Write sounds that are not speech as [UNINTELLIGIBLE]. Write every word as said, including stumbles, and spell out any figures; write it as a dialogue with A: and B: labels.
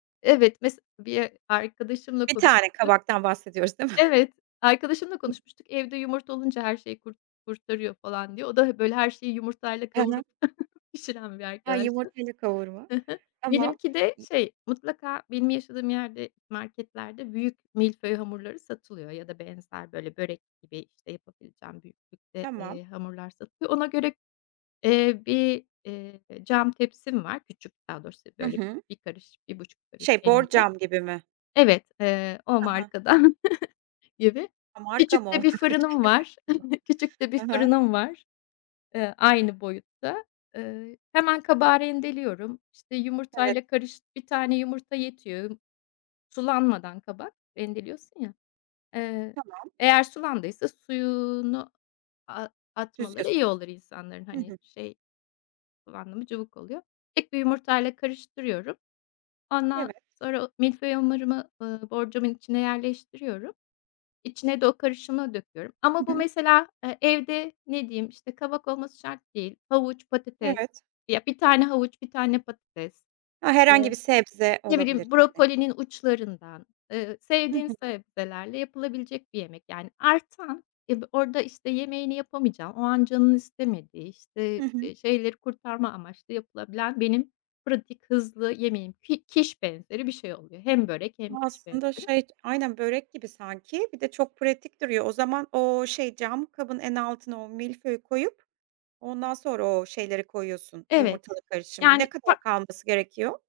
A: Evet, mes bir arkadaşımla
B: bir tane
A: konuşmuştuk.
B: kabaktan bahsediyoruz değil mi?
A: Evet,
B: [CHUCKLES]
A: arkadaşımla
B: [UNINTELLIGIBLE]
A: konuşmuştuk. Evde yumurta olunca her şeyi kur kurtarıyor, falan, diye. O da he böyle her şeyi yumurtayla
B: Ha ha.
A: kavurup [CHUCKLES] pişiren bir
B: Ha,
A: arkadaştı
B: yumurtayı kavurma.
A: Hı hı.
B: Tamam.
A: Benimki de,
B: İ
A: şey, mutlaka benim yaşadığım yerde marketlerde büyük milföy hamurları satılıyor ya da benzer böyle börek gibi, işte, yapabileceğim büyüklükte,
B: Tamam.
A: eee, hamurlar satılıyor. Ona göre, eee, bir, eee, cam tepsim var küçük daha doğrusu
B: Hı
A: böyle
B: hı.
A: bir karış, bir buçuk karış
B: Şey,
A: eninde.
B: borcam gibi mi?
A: Evet, eee, o
B: Ha ha.
A: markadan [CHUCKLES] gibi,
B: Ha, marka mı
A: küçük
B: o?
A: de bir fırınım var.
B: [UNINTELLIGIBLE]
A: [CHUCKLES] Küçük de bir
B: Hı hı.
A: fırınım var, eee, aynı boyutta. Eee, hemen kabağı rendeliyorum, işte,
B: Evet.
A: yumurtayla karış bir tane yumurta yetiyor. Sulanmadan kabak rendeliyorsun ya. Eee,
B: Tamam.
A: eğer sulandıysa suyunu, aaa, atmaları
B: [UNINTELLIGIBLE]
A: iyi olur insanların.
B: Hı
A: Hani,
B: hı.
A: şey, kullandın mı cıvık oluyor. Tek bir yumurtayla karıştırıyorum ondan
B: Evet.
A: sonra o milföy hamurumu, ııı, borcamın içine yerleştiriyorum içine de o karışımı döküyorum. Ama
B: I
A: bu
B: hı.
A: mesela evde ne diyeyim, işte, kabak olması şart değil. Havuç, patates
B: Evet.
A: ya, bir tane havuç, bir tane patates
B: Ha,
A: ve
B: herhangi bir sebze
A: ne
B: olabilir
A: bileyim
B: yani.
A: brokolinin uçlarından, eee,
B: Hı
A: sevdiğim
B: hı.
A: sebzelerle yapılabilecek bir yemek yani artan e bi orada, işte, yemeğini yapamayacağın o an canın istemediği,
B: Hı
A: işte,
B: hı.
A: eee, şeyleri kurtarma amaçlı yapılabilen benim pratik hızlı yemeğim. Pi kiş benzeri bir şey oluyor. Hem börek hem kiş
B: Aslında,
A: benzeri.
B: şey, aynen börek gibi sanki bir de çok pratik duruyor. O zaman o, şey, cam kabın en altına o milföyü koyup ondan sonra o şeyleri koyuyorsun,
A: Evet,
B: yumurtalı karışımı
A: yani
B: ne kadar
A: fa
B: kalması gerekiyor?